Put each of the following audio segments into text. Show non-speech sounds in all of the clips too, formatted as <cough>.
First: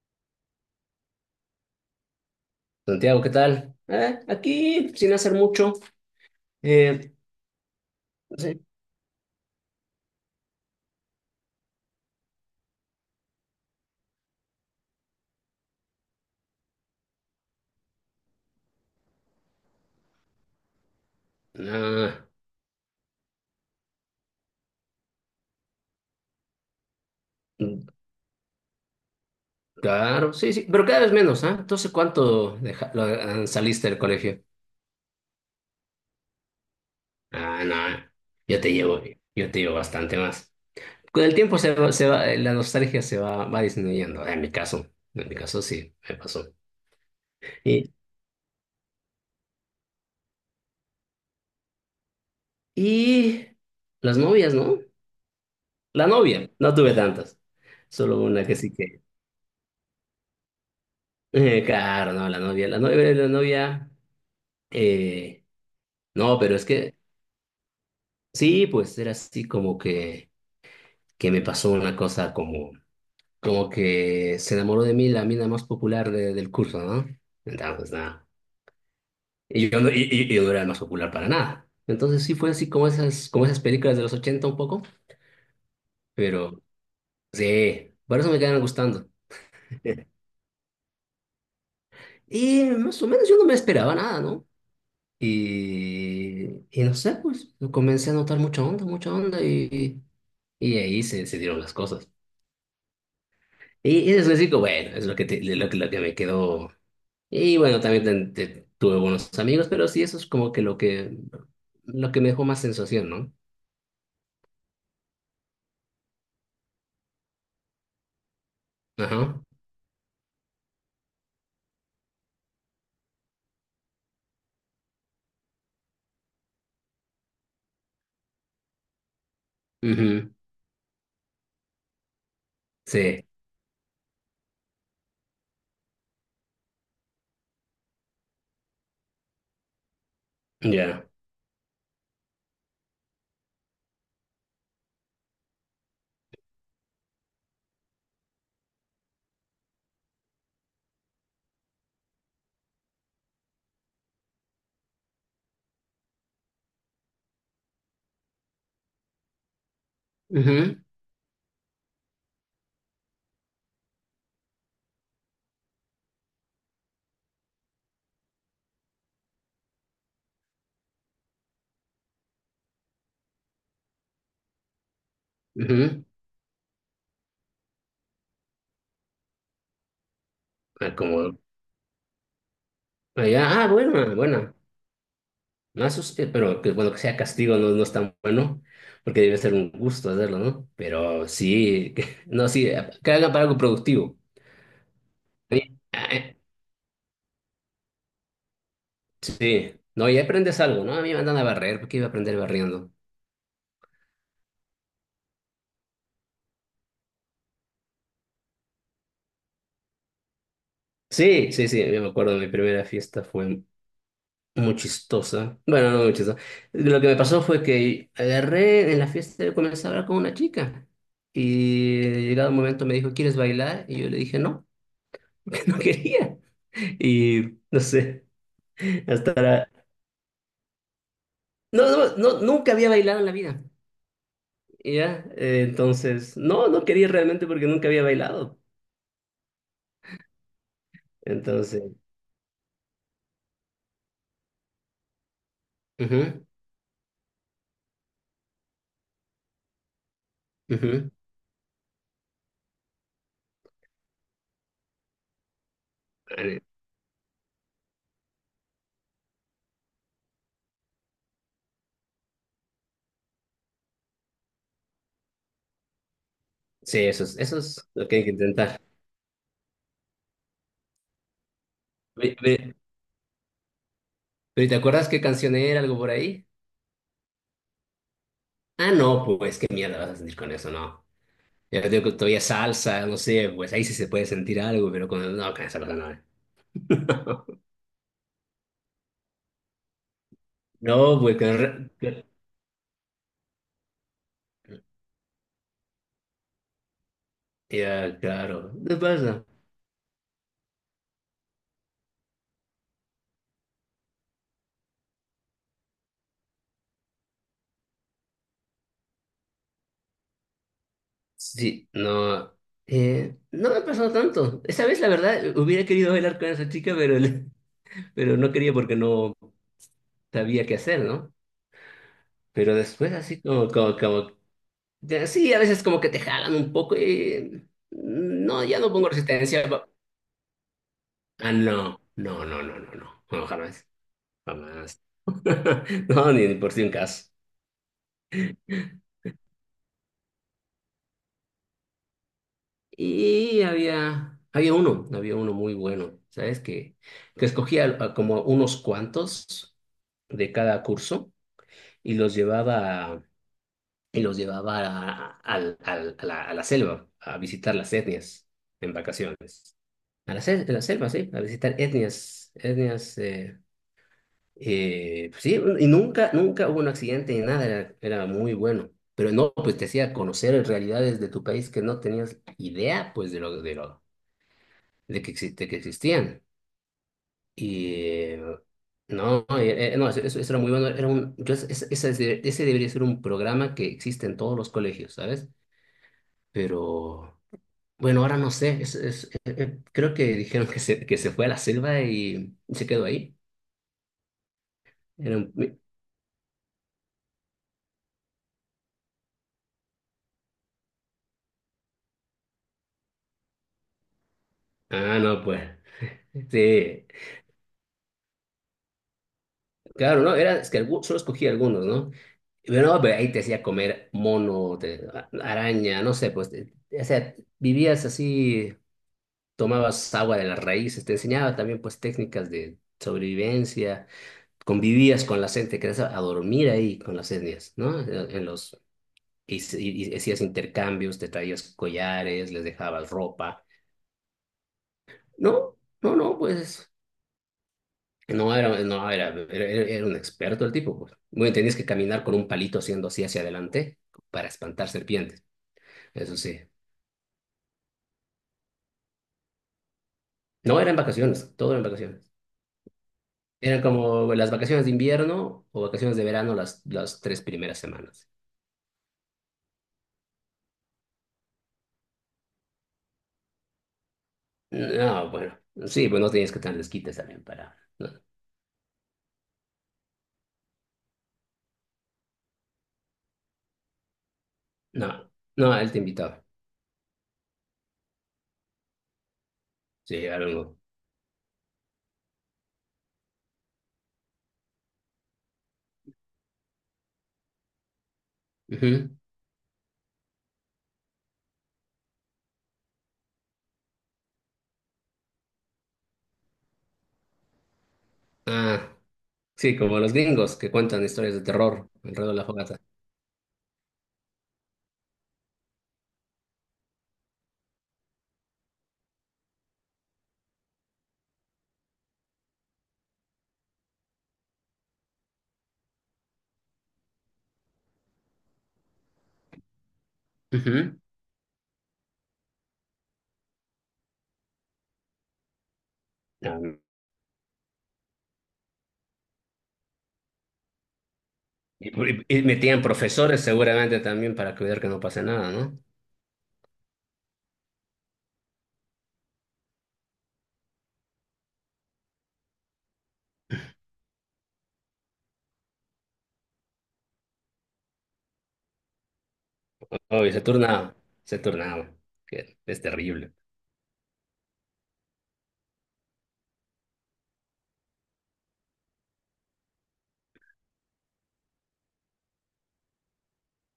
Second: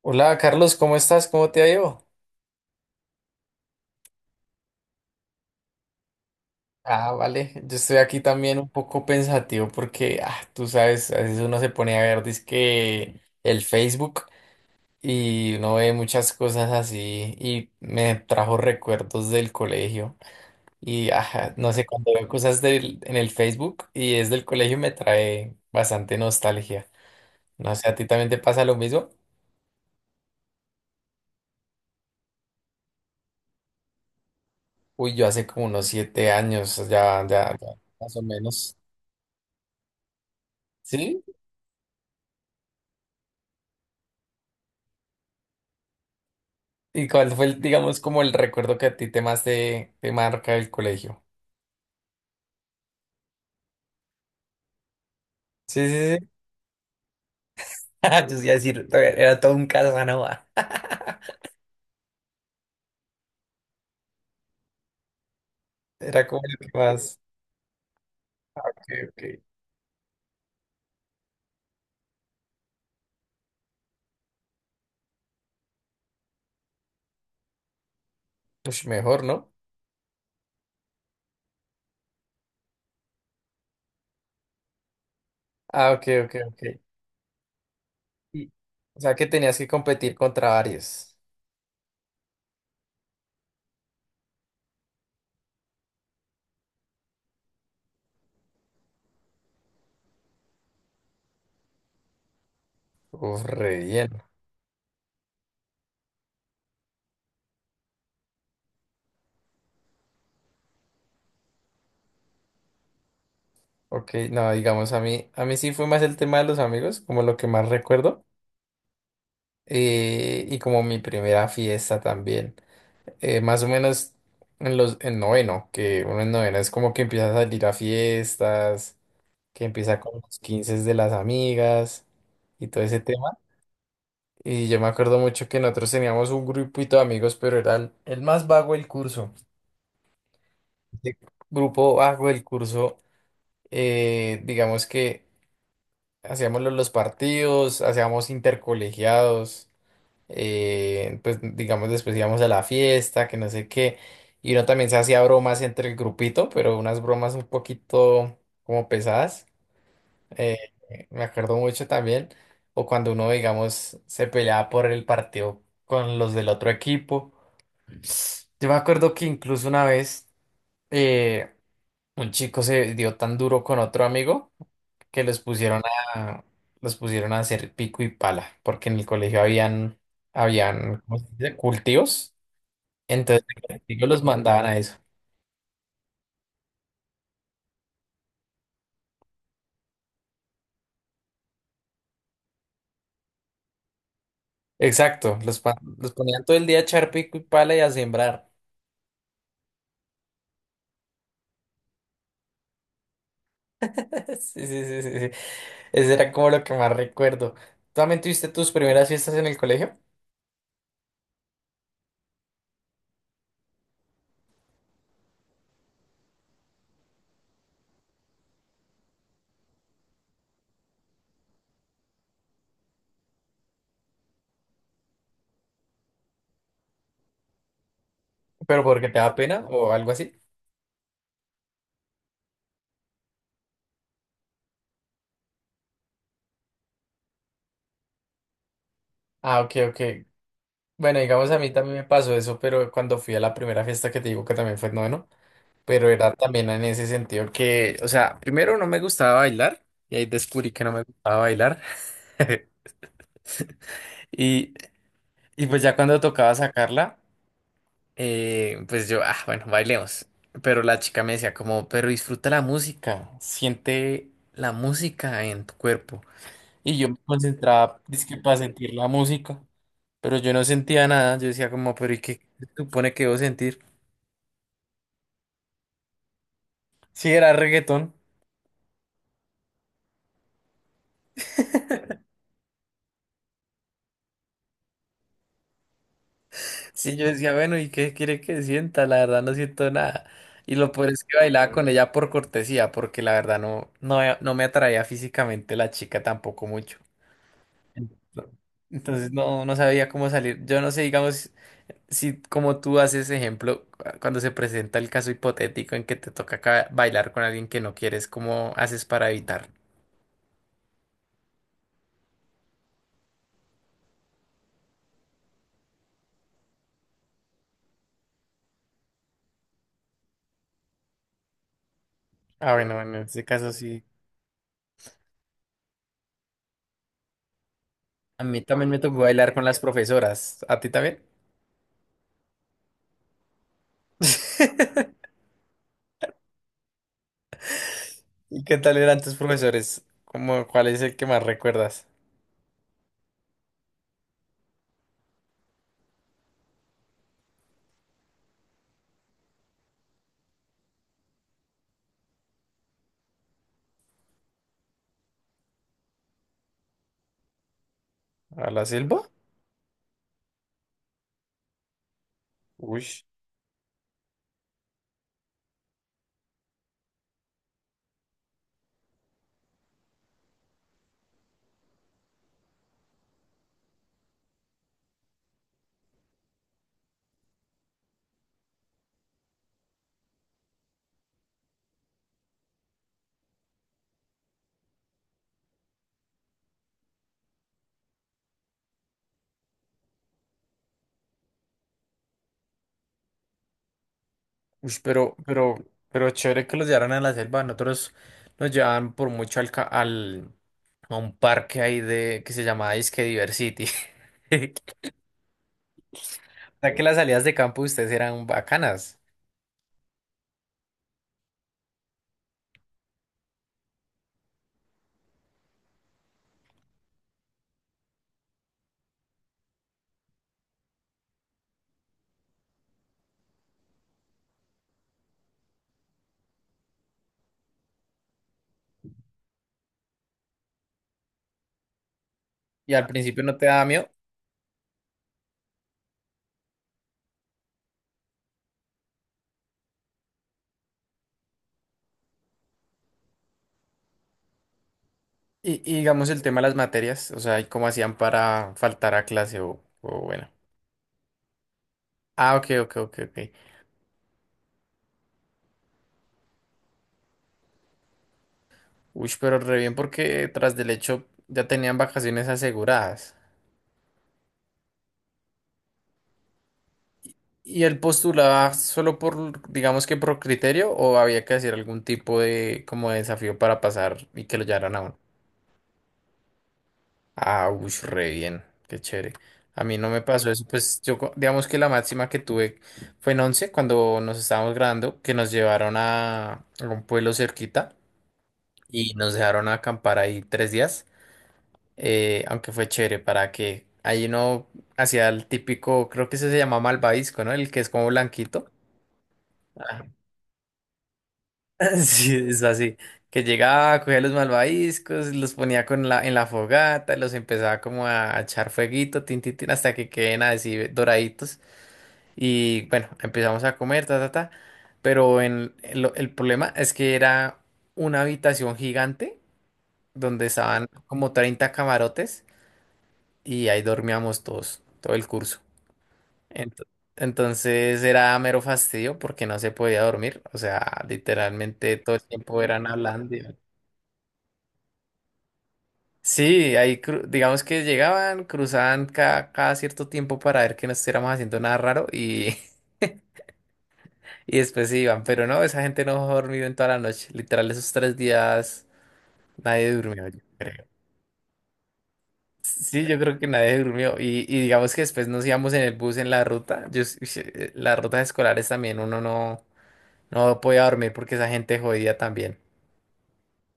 Hola Carlos, ¿cómo estás? ¿Cómo te ha ido? Santiago, ¿qué tal? Aquí, sin hacer mucho. Ah, Eh, vale, yo estoy aquí también sí. un poco pensativo porque, tú sabes, a veces uno se pone a ver dizque el Facebook y uno ve muchas cosas así y me trajo recuerdos del colegio y, no sé, cuando Ah, veo cosas en el Facebook y es del colegio me trae bastante nostalgia. No sé, ¿a ti también te pasa lo mismo? claro, sí, sí, pero cada vez menos, ¿ah? Entonces, ¿cuánto deja- lo- ah, saliste del colegio? Uy, yo hace como unos 7 años, ya, ya, Ah, ya, no, más o yo te menos. llevo, yo te llevo bastante más. ¿Sí? Con el tiempo se va, la nostalgia se va, va disminuyendo, en mi caso sí, me pasó. ¿Y cuál fue, Y, digamos, como el recuerdo que a ti te más te, te marca el colegio? y las novias, ¿no? Sí, sí, La sí. novia, no tuve tantas, solo <laughs> Yo sí una iba a que sí decir, que... era todo un Casanova. Claro, no, la novia, la novia, la novia... Eh, <laughs> Era No, como pero el es que que más... sí, Ok, pues era ok. así como que me pasó una cosa como, como que se enamoró de mí la mina más popular del curso, ¿no? Entonces, nada. Ush, mejor, ¿no? Y yo no, y yo no era el más popular para nada. Entonces sí fue así como esas películas de los 80 un poco, Ah, ok, ok, pero ok. sí, por eso me Y- quedaron O gustando. sea que tenías que <laughs> competir contra varios. Y más o menos yo no me esperaba nada, ¿no? Y, y no sé, pues comencé a notar mucha onda , y ahí se dieron las cosas. Uf, re Y bien. después digo, bueno, es lo que, lo que me quedó. Y bueno, también tuve buenos amigos, pero sí, eso es como que lo que, lo que me dejó más sensación, ¿no? Ok, no, digamos, a mí sí fue más el tema de los amigos, como lo que más recuerdo. Ajá. Y como mi primera fiesta también. Más o menos en noveno, que uno en noveno es como que empieza a salir a fiestas, que empieza con Ujú. los 15 de las amigas y todo ese Sí, tema. Y yo me acuerdo mucho que nosotros teníamos un grupito de amigos, pero era el más vago del curso. ya. El grupo vago del curso, digamos que hacíamos los partidos, hacíamos intercolegiados. Pues digamos después íbamos a la fiesta, que no sé qué, y uno también se hacía bromas entre el grupito, pero unas bromas un poquito como pesadas, eh, Ujú, me acuerdo mucho también, o cuando uno, digamos, se peleaba por el partido con los del otro equipo. Yo me acuerdo que incluso una vez, eh, un chico se dio tan duro con otro amigo que los pusieron ujú. a, los pusieron a hacer pico y pala, porque en el colegio habían, Ah, habían, ¿cómo se como, dice? Cultivos. ah, Entonces, ya, ah, de bueno, castigo ah, los bueno. mandaban a eso. Pero que bueno, que sea castigo no, no es tan bueno, porque debe ser un gusto hacerlo, ¿no? Pero sí, no, sí, que hagan para algo productivo. Exacto, los, Sí, los ponían todo el día a echar pico y pala y a sembrar. sí. No, y aprendes algo, ¿no? A mí me andan a barrer, ¿por qué iba a aprender barriendo? <laughs> Sí, sí, sí, sí, sí. Ese era como lo que más recuerdo. ¿Tú también tuviste tus primeras fiestas en el colegio? Sí, sí, sí, yo me acuerdo de mi primera fiesta, fue muy chistosa. Bueno, no muy chistosa. Lo que me pasó fue que agarré en la fiesta, comencé a hablar con una chica y llegado un momento me dijo, ¿quieres bailar? Y yo le dije, no, <laughs> porque no quería. Y no sé, ¿Pero porque te hasta da pena ahora... o algo así? No, no, no, nunca había bailado en la vida, ¿ya? Entonces, no, no quería realmente porque nunca había bailado. Ah, ok, ok. Bueno, digamos, a mí Entonces, también me pasó eso, pero cuando fui a la primera fiesta que te digo que también fue en noveno. Pero ujú, era también en ese sentido que, o sea, primero no me gustaba bailar y ahí descubrí que no me ujú. gustaba bailar. <laughs> Y, y pues ya cuando tocaba Vale. sacarla, pues yo, bueno, bailemos. Pero la chica me decía como, pero disfruta la música, siente la música en tu cuerpo. Y Sí, yo me eso es concentraba, lo que hay que dizque para intentar. sentir la música, pero yo no sentía nada. Yo decía como, pero ¿y Ve- qué se ve- supone que debo sentir? ¿Pero y te acuerdas qué canción era, algo por ahí? Sí, era reggaetón. Ah, no, pues qué mierda vas a sentir con eso, no. Ya te digo que todavía salsa, no sé, pues ahí sí se puede sentir algo, pero con... no, con esa cosa no. Sí, yo decía, <laughs> bueno, ¿y qué quiere que sienta? La verdad no siento nada. Y lo peor No, es que pues con... bailaba con ella por cortesía, porque la verdad no, no, no me atraía físicamente la chica tampoco mucho. ya, Ento- claro. ¿Qué Entonces pasa? no, no sabía cómo salir. Yo no sé, digamos, si como tú haces ejemplo, cuando se presenta el caso hipotético en que te toca bailar con alguien que no quieres, ¿cómo haces para evitar? Sí, no... no me ha pasado tanto. Esa vez, la verdad, hubiera querido bailar con esa chica, pero, <laughs> pero no quería porque no sabía qué hacer, ¿no? Ah, Pero bueno, después en así ese caso sí. como... ya, sí, a veces como que te jalan un poco y... A mí no, ya también no me pongo tocó bailar con las resistencia. profesoras. ¿A ti también? Ah, no, no, no, no, no, no, no, jamás, jamás. <laughs> <laughs> No, ni por si un caso. ¿Y qué tal eran tus profesores? ¿Cómo, cuál es el que más recuerdas? Había uno, había uno muy bueno, ¿sabes? Que escogía a como unos cuantos de cada curso y y los llevaba a la selva, a visitar las etnias ¿A la en selva? vacaciones. A la selva, sí, a visitar etnias, Uy, etnias, pues sí, y nunca, nunca hubo un accidente ni nada, era, era muy bueno. Pero no, pues te hacía conocer realidades de tu país que no tenías idea, pues, de lo, de lo, de que existían. Y no, no, Eso, eso era muy bueno. Era un, ese, ese debería ser un programa que existe en todos los colegios, ¿sabes? Pero bueno, ahora no sé, creo que dijeron que se fue a la selva y se quedó ahí. uy, Era un- pero chévere que los llevaran a la selva. Nosotros nos llevaban por mucho al a un parque ahí de que se llamaba Disque Diversity. <laughs> No, pues. O sea que Sí. las salidas de campo de ustedes eran bacanas. Claro, ¿no? Era, solo escogí algunos, ¿no? Pero no, pero ahí te hacía comer mono, araña, no sé, pues, o sea, vivías así, tomabas agua de las raíces, te enseñaba también, pues, técnicas de sobrevivencia, convivías con la gente, querías a dormir ahí con las etnias, ¿no? En los, y hacías intercambios, te traías collares, les Y al dejabas principio no ropa. te daba miedo. No, no, no, pues. No, era, era un experto el tipo, pues. Bueno, tenías que caminar con un palito haciendo así hacia adelante para espantar serpientes. Y digamos Eso el tema sí. de las materias, o sea, y cómo hacían para faltar a clase o bueno. No, eran vacaciones, todo eran vacaciones. Ah, ok, ok, ok, ok. Eran como las vacaciones de invierno o vacaciones de verano las tres primeras semanas. Uy, pero re bien porque tras del hecho ya tenían vacaciones aseguradas. No, bueno, sí, pues no tenías que tener desquites también para... ¿Y él No, postulaba solo por, digamos que por criterio o había que hacer algún tipo de como de desafío para pasar y que lo llevaran a uno? no, no, él te invitaba. Ah, uy, re bien, qué chévere. A mí no me Sí, pasó eso, algo. pues yo digamos que la máxima que tuve fue en 11 cuando nos estábamos graduando, que nos llevaron a un pueblo cerquita Ujú. y nos dejaron acampar ahí 3 días. Aunque fue chévere para que ahí uno hacía el típico, creo que ese se llama malvavisco, ¿no? El que es como blanquito. Ah, sí, como Ah, los gringos que cuentan historias de terror <laughs> alrededor de sí, la es fogata. así, que llegaba, cogía los malvaviscos, los ponía con en la fogata, los empezaba como a echar fueguito, tin, tin, tin, hasta que queden así doraditos. Y bueno, empezamos a comer, ta, ta, ta. Pero el problema es que era una habitación gigante donde estaban Ujú. como 30 camarotes y ahí dormíamos todos, todo el curso. Ent- Ah, entonces era mero fastidio porque no se podía dormir. O sea, y, literalmente todo el y tiempo metían eran hablando. profesores seguramente también para cuidar que no pase nada, ¿no? Sí, ahí digamos que llegaban, cruzaban cada cierto tiempo para ver que no estuviéramos haciendo nada raro y, <laughs> y después se iban. Pero no, esa gente no ha dormido en toda la noche. Literal, esos tres días nadie durmió, Oye, yo creo. Se turnaba, que es Sí, yo terrible. creo que nadie durmió. Y digamos que después nos íbamos en el bus en la ruta. Yo, ush, las rutas escolares también uno no, no podía dormir porque esa gente jodía también.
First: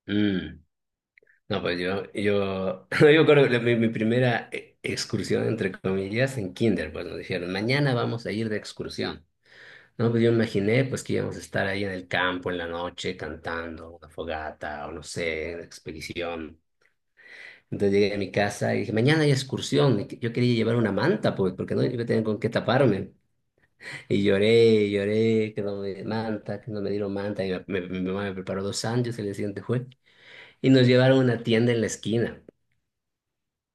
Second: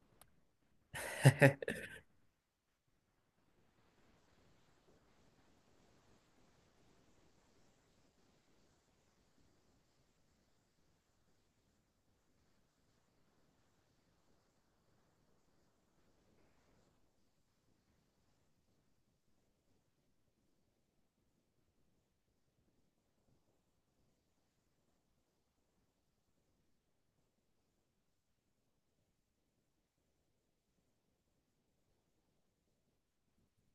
Mm. No, pues <laughs> yo creo que mi, mi primera excursión, entre comillas, en kinder, pues nos dijeron, mañana vamos a ir de excursión. No, pues yo imaginé, pues que íbamos a estar ahí en el campo en la noche cantando una fogata o no sé, una expedición. Entonces llegué a mi casa y dije, mañana hay excursión. Yo quería llevar una manta, pues, porque no iba a tener con qué taparme. Y lloré, lloré, que no me dieron manta, que no me dieron manta. Y mi mamá me preparó 2 sándwiches el día siguiente fue. Y nos llevaron a una tienda en la esquina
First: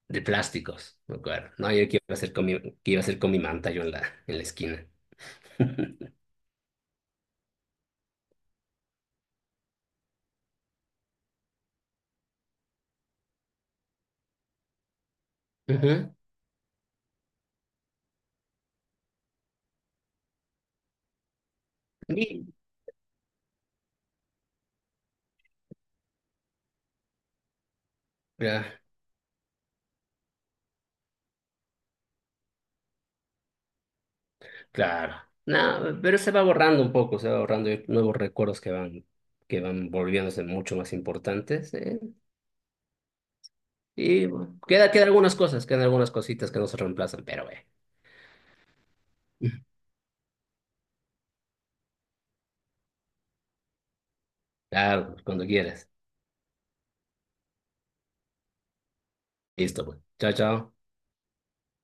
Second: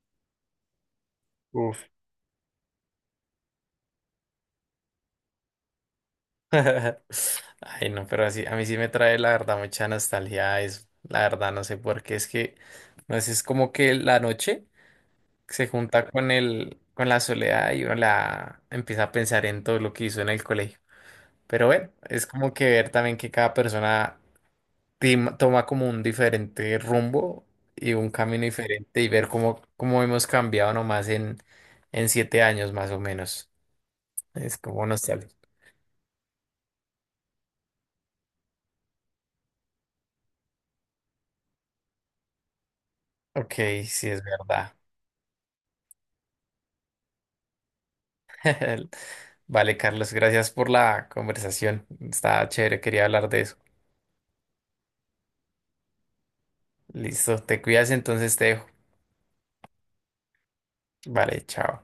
de plásticos, me acuerdo. No, Uf. yo qué iba a hacer con mi, qué iba a hacer con mi manta yo en la esquina. <laughs> <laughs> Ay, no, pero así, a mí sí me trae la verdad mucha nostalgia eso. La verdad, no sé por qué, es que, no sé, es como que la noche se Ujú. junta con con la soledad y uno la empieza a pensar en todo lo que hizo en el colegio. Pero bueno, es Y- como que ver también que cada persona toma como un diferente rumbo y un camino ya, diferente y ver cómo, cómo hemos cambiado nomás en 7 años más o menos. Es como claro. nostálgico. No, pero se va borrando un poco, se va borrando. Hay nuevos recuerdos que van volviéndose mucho más importantes. ¿Eh? Ok, sí es Y bueno, verdad. queda, quedan algunas cosas, quedan algunas cositas que no se reemplazan, pero <laughs> Vale, Carlos, gracias por la conversación. Está chévere, quería hablar de eso. claro, cuando quieras. Listo, te cuidas, entonces te dejo. Listo, pues. Chao, chao. Vale, chao.